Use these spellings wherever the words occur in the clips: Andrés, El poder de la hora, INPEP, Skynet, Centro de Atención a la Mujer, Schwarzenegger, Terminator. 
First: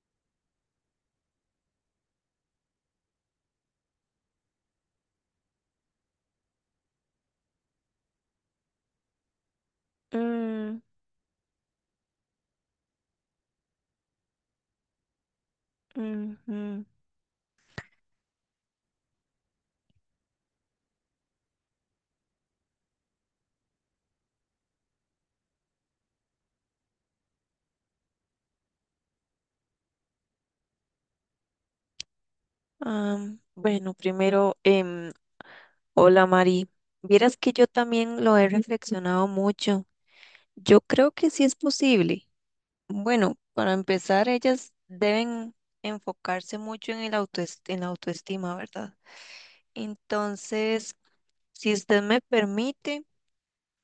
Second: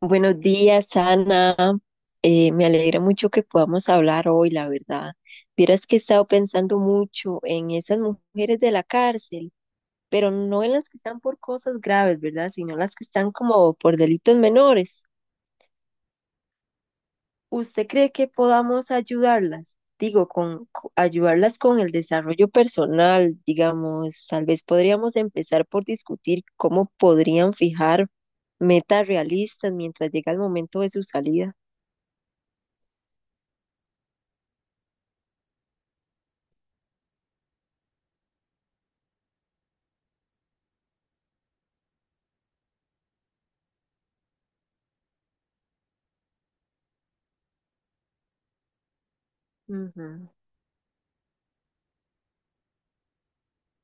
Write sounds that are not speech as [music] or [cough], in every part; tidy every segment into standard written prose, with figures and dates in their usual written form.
Buenos días, Ana. Me alegra mucho que podamos hablar hoy, la verdad. Vieras que he estado pensando mucho en esas mujeres de la cárcel, pero no en Mm, las que están por cosas graves, ¿verdad? Sino las que están como por delitos menores. ujú. ¿Usted cree que podamos ayudarlas? Digo, ayudarlas con el desarrollo personal, digamos, tal vez podríamos empezar por discutir cómo podrían fijar metas realistas mientras llega el momento de su salida. Bueno, primero, hola Mari. Vieras que yo también lo he reflexionado mucho. Yo creo que sí es posible. Bueno, para empezar, ellas deben enfocarse mucho en en la autoestima, ¿verdad? Ujú. Entonces, si usted me permite...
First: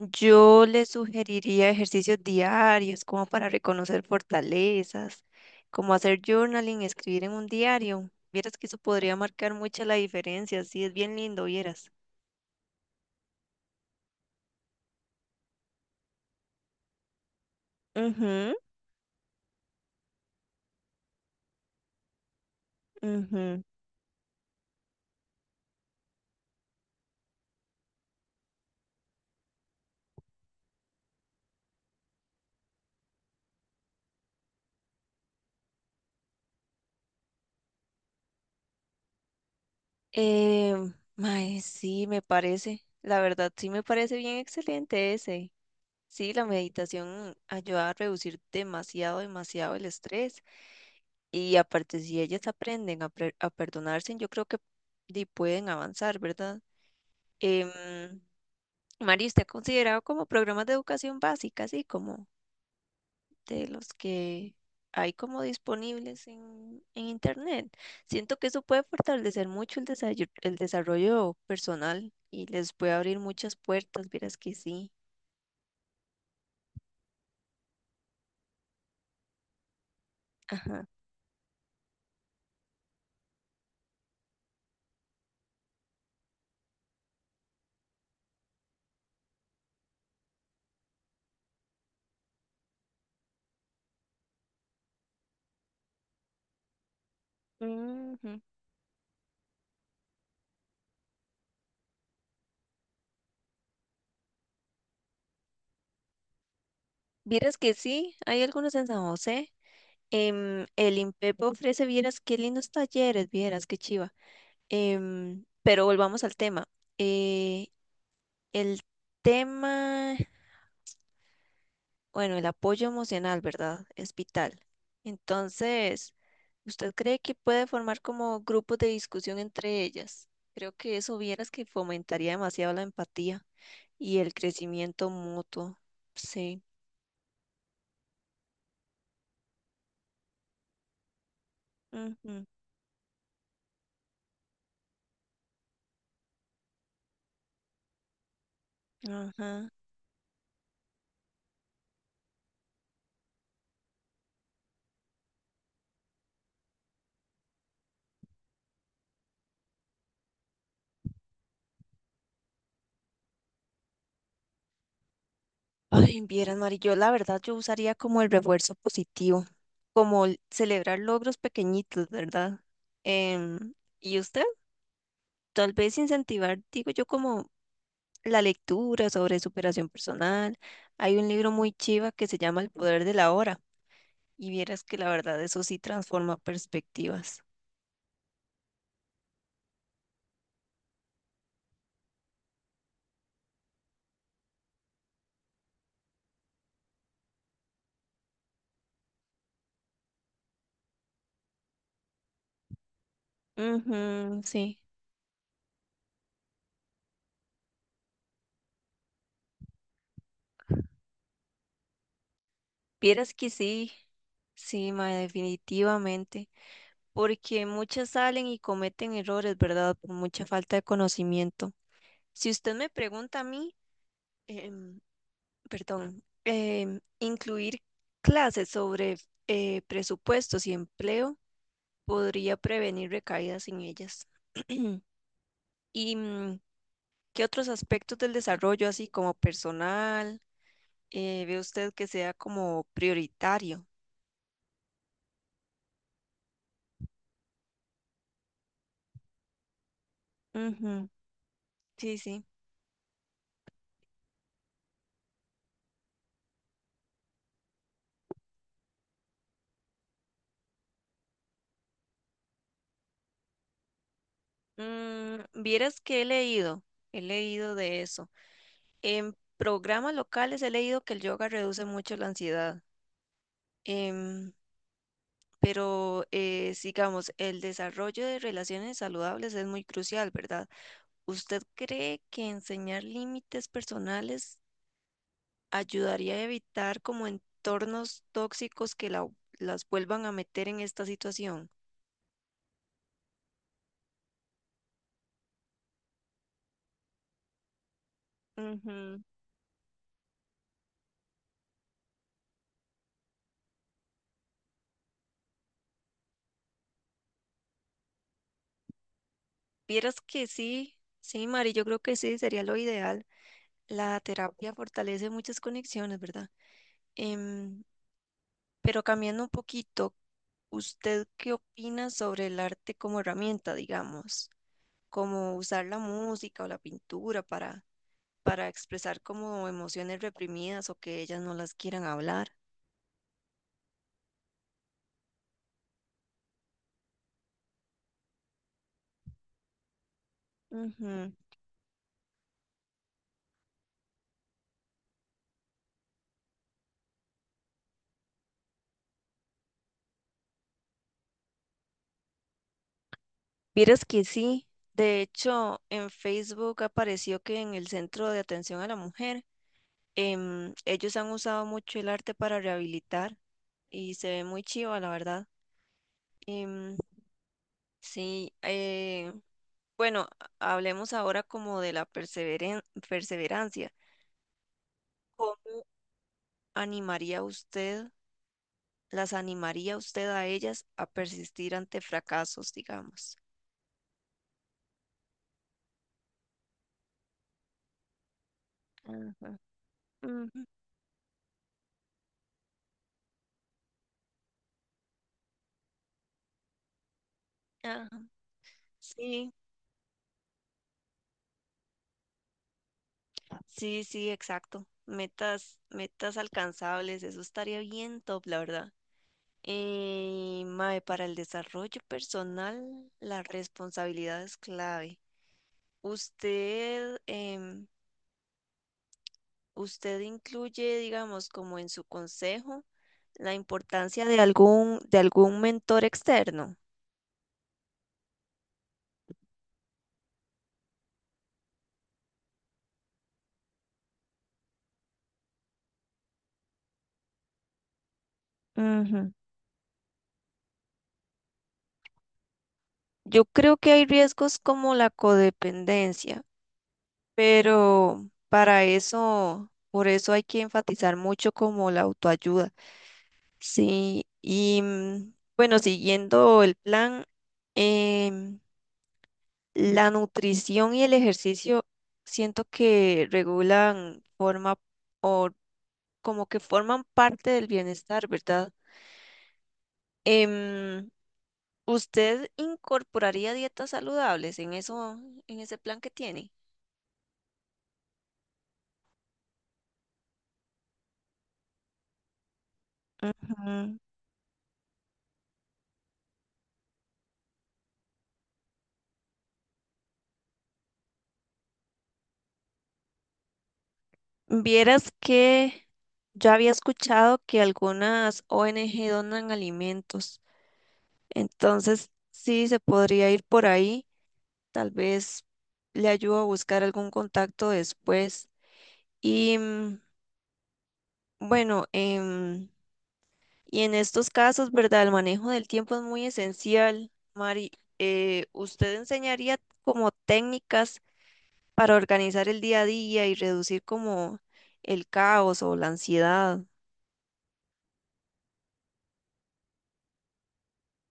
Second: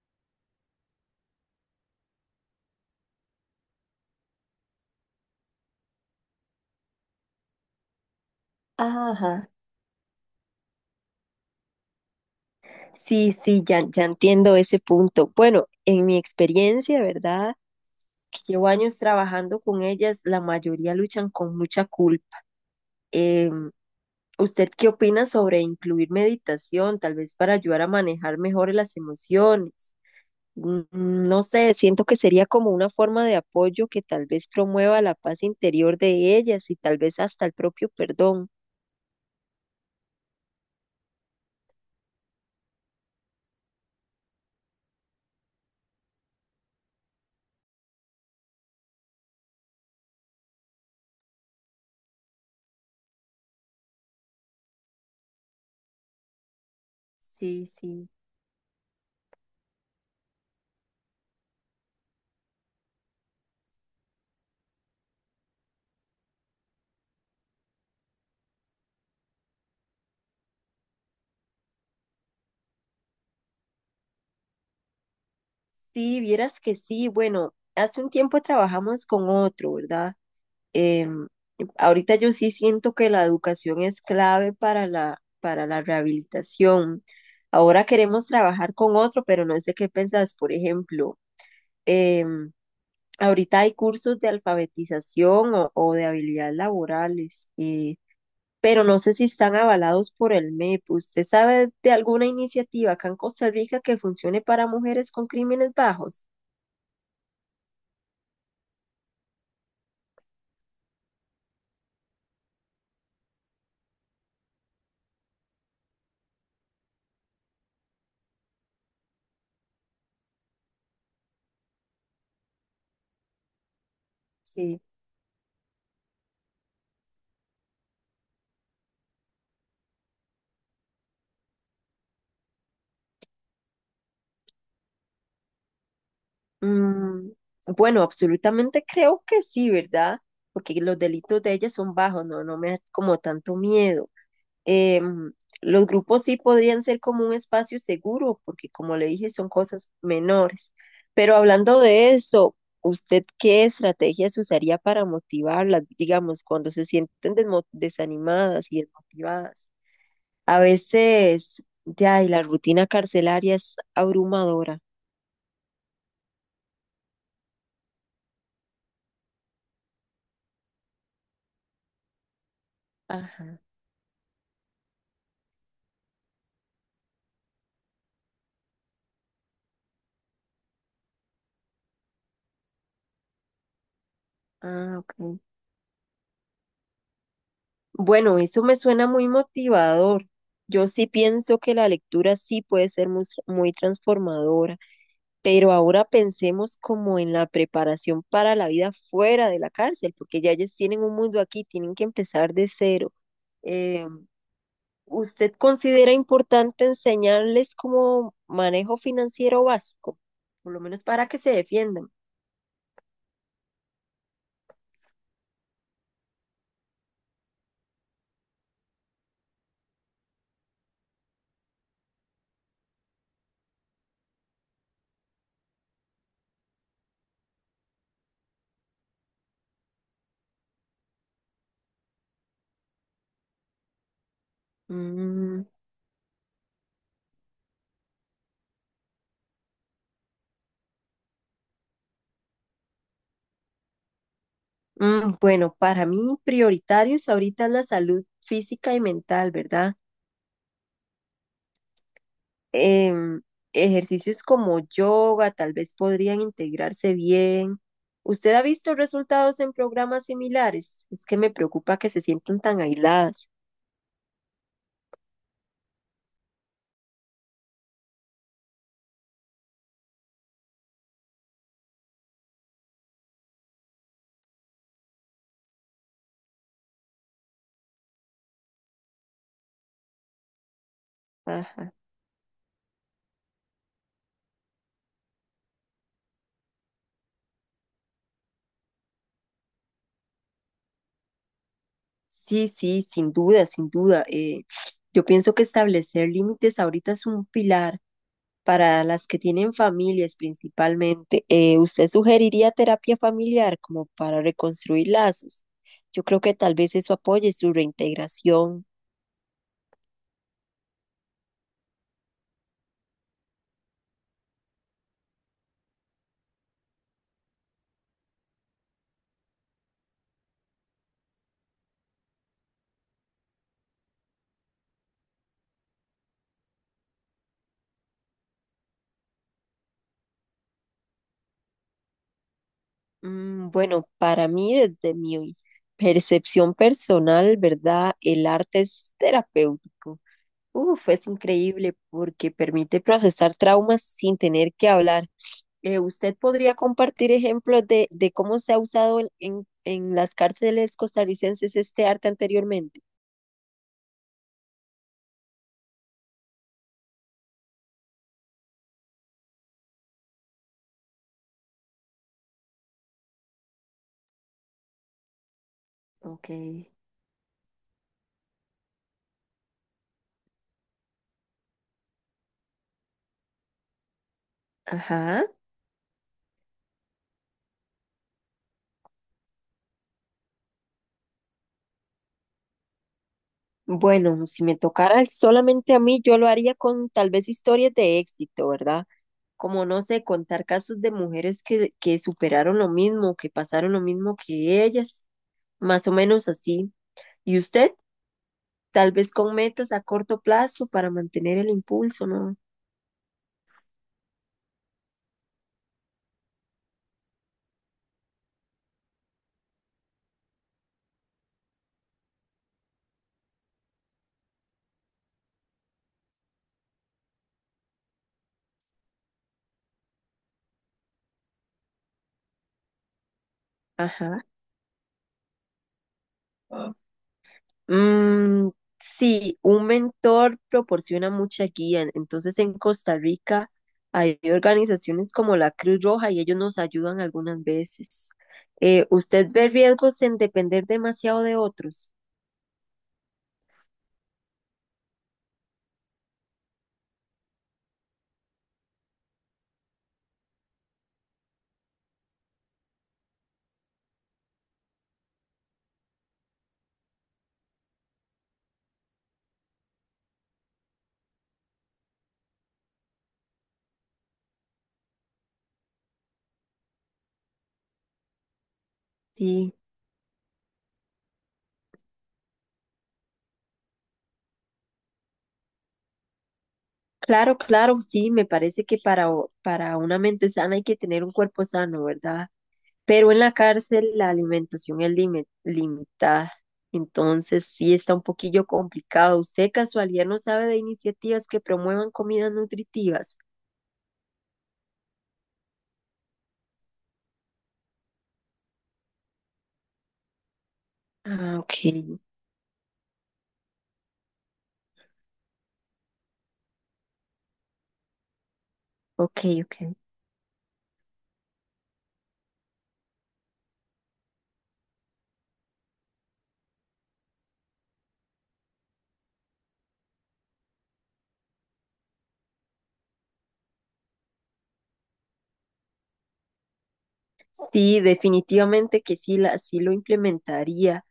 Yo le sugeriría ejercicios diarios como para reconocer fortalezas, como hacer journaling, escribir en un diario. Vieras que eso Ah, podría ajá, marcar mucha la diferencia, sí, es bien lindo, vieras. sí, sí, ya, ya entiendo ese punto. Bueno, en mi experiencia, ¿verdad? Que Ujú, llevo años trabajando con ellas, la mayoría luchan con mucha culpa. ujú. Em, ¿Usted qué opina sobre incluir meditación, tal vez para ayudar a manejar mejor las emociones? No sé, siento que sería como una forma de apoyo que tal vez promueva la paz interior de ellas y tal vez hasta el propio perdón. Eh, Mae, sí, me parece, la verdad, sí me parece bien excelente ese. Sí, la meditación ayuda a reducir demasiado el estrés. Y aparte, si ellas aprenden a perdonarse, yo creo que pueden avanzar, ¿verdad? Sí, Em, sí. Mari, ¿usted ha considerado como programas de educación básica, así como de los que hay como disponibles en Internet? Siento que eso puede fortalecer mucho el desarrollo personal y les puede abrir muchas puertas, vieras que sí. Sí, vieras que sí. Bueno, hace un tiempo trabajamos con otro, ¿verdad? Ajá. Em, ahorita yo sí siento que la educación es clave para para la rehabilitación. Ahora queremos trabajar con otro, pero no sé qué pensás. Por ejemplo, em, ahorita hay cursos de alfabetización o de habilidades laborales, Ujú. pero no sé si están avalados por el MEP. ¿Usted sabe de alguna iniciativa acá en Costa Rica que funcione para mujeres con crímenes bajos? Vieras que sí, hay algunos en San José. El INPEP ofrece, vieras qué lindos talleres, vieras qué chiva. Pero volvamos al tema. Eh, el tema Bueno, el apoyo emocional, ¿verdad? Es vital. Sí. Entonces, ¿usted cree que puede formar como grupos de discusión entre ellas? Creo que eso vieras que fomentaría demasiado la empatía y el crecimiento mutuo. Sí. Mm, bueno, absolutamente creo que sí, ¿verdad? Porque los delitos de ella son bajos, no, Ujú, no me da como tanto miedo. Em, los grupos sí podrían ser como un espacio seguro, porque como le dije, son ajá. cosas menores. Pero hablando de eso, ¿usted qué estrategias usaría para motivarlas, digamos, cuando se sienten desanimadas y desmotivadas? A veces, ya, y la rutina carcelaria es abrumadora. Ay, vieras, Mari, yo la verdad yo usaría como el refuerzo positivo, como el celebrar logros pequeñitos, ¿verdad? Ajá. Em, ¿Y usted? Tal vez incentivar, digo yo, como la lectura sobre superación personal. Hay un libro muy chiva que se llama El poder de la hora y vieras que Ah, la ok. verdad eso sí transforma perspectivas. Bueno, eso me suena muy motivador. Yo sí pienso que la lectura sí puede ser muy, muy transformadora, pero ahora pensemos como en la preparación para la vida fuera de la cárcel, porque ya ellos tienen un mundo aquí, tienen que empezar de cero. Eh, Ujú, sí, ¿Usted considera importante enseñarles como manejo financiero básico, por lo menos para que se defiendan? vieras que sí, sí, mae, definitivamente, porque muchas salen y cometen errores, ¿verdad? Por mucha falta de conocimiento. Si usted me pregunta a mí, em, perdón, incluir clases sobre presupuestos y empleo. Podría prevenir recaídas en ellas. [clears throat] Mm, ¿Y qué otros aspectos del desarrollo, así como personal, ve usted que sea como prioritario? Bueno, para mí prioritarios ahorita es la salud física y mental, ¿verdad? Ujú, sí, sí. em, ejercicios como yoga tal vez podrían integrarse bien. ¿Usted ha visto resultados en programas similares? Es que me preocupa que se sientan tan aisladas. Mm, vieras que he leído de eso. En programas locales he leído que el yoga reduce mucho la ansiedad, em, sigamos, el desarrollo de relaciones saludables es muy crucial, ¿verdad? ¿Usted Ajá. cree que enseñar límites personales ayudaría a evitar como entornos tóxicos que las vuelvan a meter en esta situación? Sí, sí, sin duda, sin duda. Yo pienso que establecer límites ahorita es un pilar para Ujú. las que tienen familias principalmente. ¿Usted sugeriría terapia familiar como para reconstruir lazos? Yo creo que tal vez eso apoye su reintegración. Vieras que sí, sí, Mari, yo creo que sí, sería lo ideal. La terapia fortalece muchas conexiones, ¿verdad? Em, pero cambiando un poquito, ¿usted qué opina sobre el arte como herramienta, digamos? Como usar la música o la pintura para expresar como emociones reprimidas o que ellas no las quieran hablar. Mm, bueno, para mí, desde mi percepción personal, ¿verdad? El arte es terapéutico. Uf, es increíble porque permite procesar traumas sin tener que hablar. ¿Usted podría compartir ejemplos de cómo se ha usado en las cárceles costarricenses este arte anteriormente? Vieras que sí, de hecho en Facebook apareció que en el Centro de Atención a la Mujer ellos han usado mucho el arte para rehabilitar y se ve muy chiva, la verdad. Ok, Em, sí, eh, bueno, hablemos ahora como de perseverancia. ajá. ¿Cómo animaría usted, ¿Las animaría usted a ellas a persistir ante fracasos, digamos? Bueno, si me tocara solamente a mí, yo lo haría con tal vez historias de éxito, ¿verdad? Ajá, Como no sé, contar ujú, casos de mujeres que superaron lo mismo, que pasaron lo mismo que ellas, más o menos así. Y usted, ajá, tal vez sí. con metas a corto plazo para mantener el impulso, ¿no? Sí, sí, exacto. Metas, metas alcanzables, eso estaría bien top, la verdad. Mae, para el desarrollo personal, la responsabilidad es clave. Usted, em, usted incluye, digamos, como en su consejo, la importancia de Ajá. De algún mentor externo. Mm, sí, un mentor proporciona mucha guía. Entonces, en Costa Rica hay organizaciones como la Cruz Roja y ellos nos ayudan algunas veces. Ujú. ¿Usted ve riesgos en depender demasiado de otros? Yo creo que hay riesgos como la codependencia. Por eso hay que enfatizar mucho como la autoayuda. Sí, y mm, bueno, siguiendo el plan, em, la nutrición y el ejercicio siento que regulan forma o como que forman parte del bienestar, ¿verdad? Sí. Em, ¿Usted incorporaría dietas saludables en eso, en ese plan que tiene? Claro, claro, sí, me parece que para, para una mente sana hay que tener un cuerpo sano, ¿verdad? Pero en la Ujú. cárcel la alimentación es limitada, entonces sí está un poquillo complicado. ¿Usted de casualidad no sabe de iniciativas que promuevan comidas nutritivas? Vieras que yo había escuchado que algunas ONG donan alimentos, Ah, ok, entonces sí se podría ir por ahí, tal vez le ayudo a buscar algún contacto después. ok, Y ok. mm, bueno, y en estos casos, ¿verdad? El manejo del tiempo es muy esencial. Mari, ¿usted enseñaría como técnicas para organizar el día a día y reducir como el caos o la ansiedad? Sí, definitivamente que sí, la, sí lo implementaría.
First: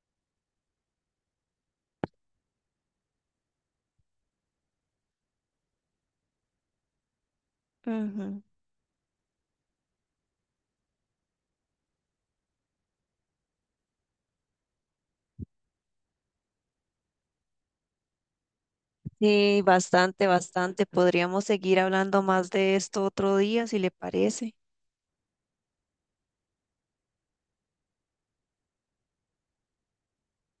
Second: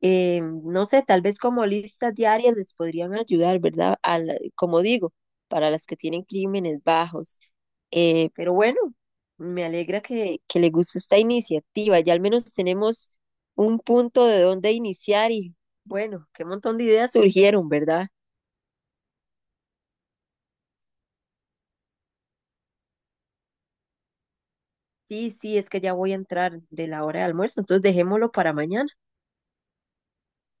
Eh, no sé, tal vez como listas diarias les podrían ayudar, ¿verdad? Como digo, para las que tienen crímenes bajos. Ujú. Pero bueno, me alegra que le guste esta iniciativa. Ya al menos tenemos un punto de dónde iniciar y bueno, qué montón de ideas surgieron, ¿verdad? Sí, bastante, bastante. Podríamos seguir hablando más de esto otro día, si le parece. Sí, sí, es que ya voy a entrar de la hora de almuerzo, entonces dejémoslo para mañana.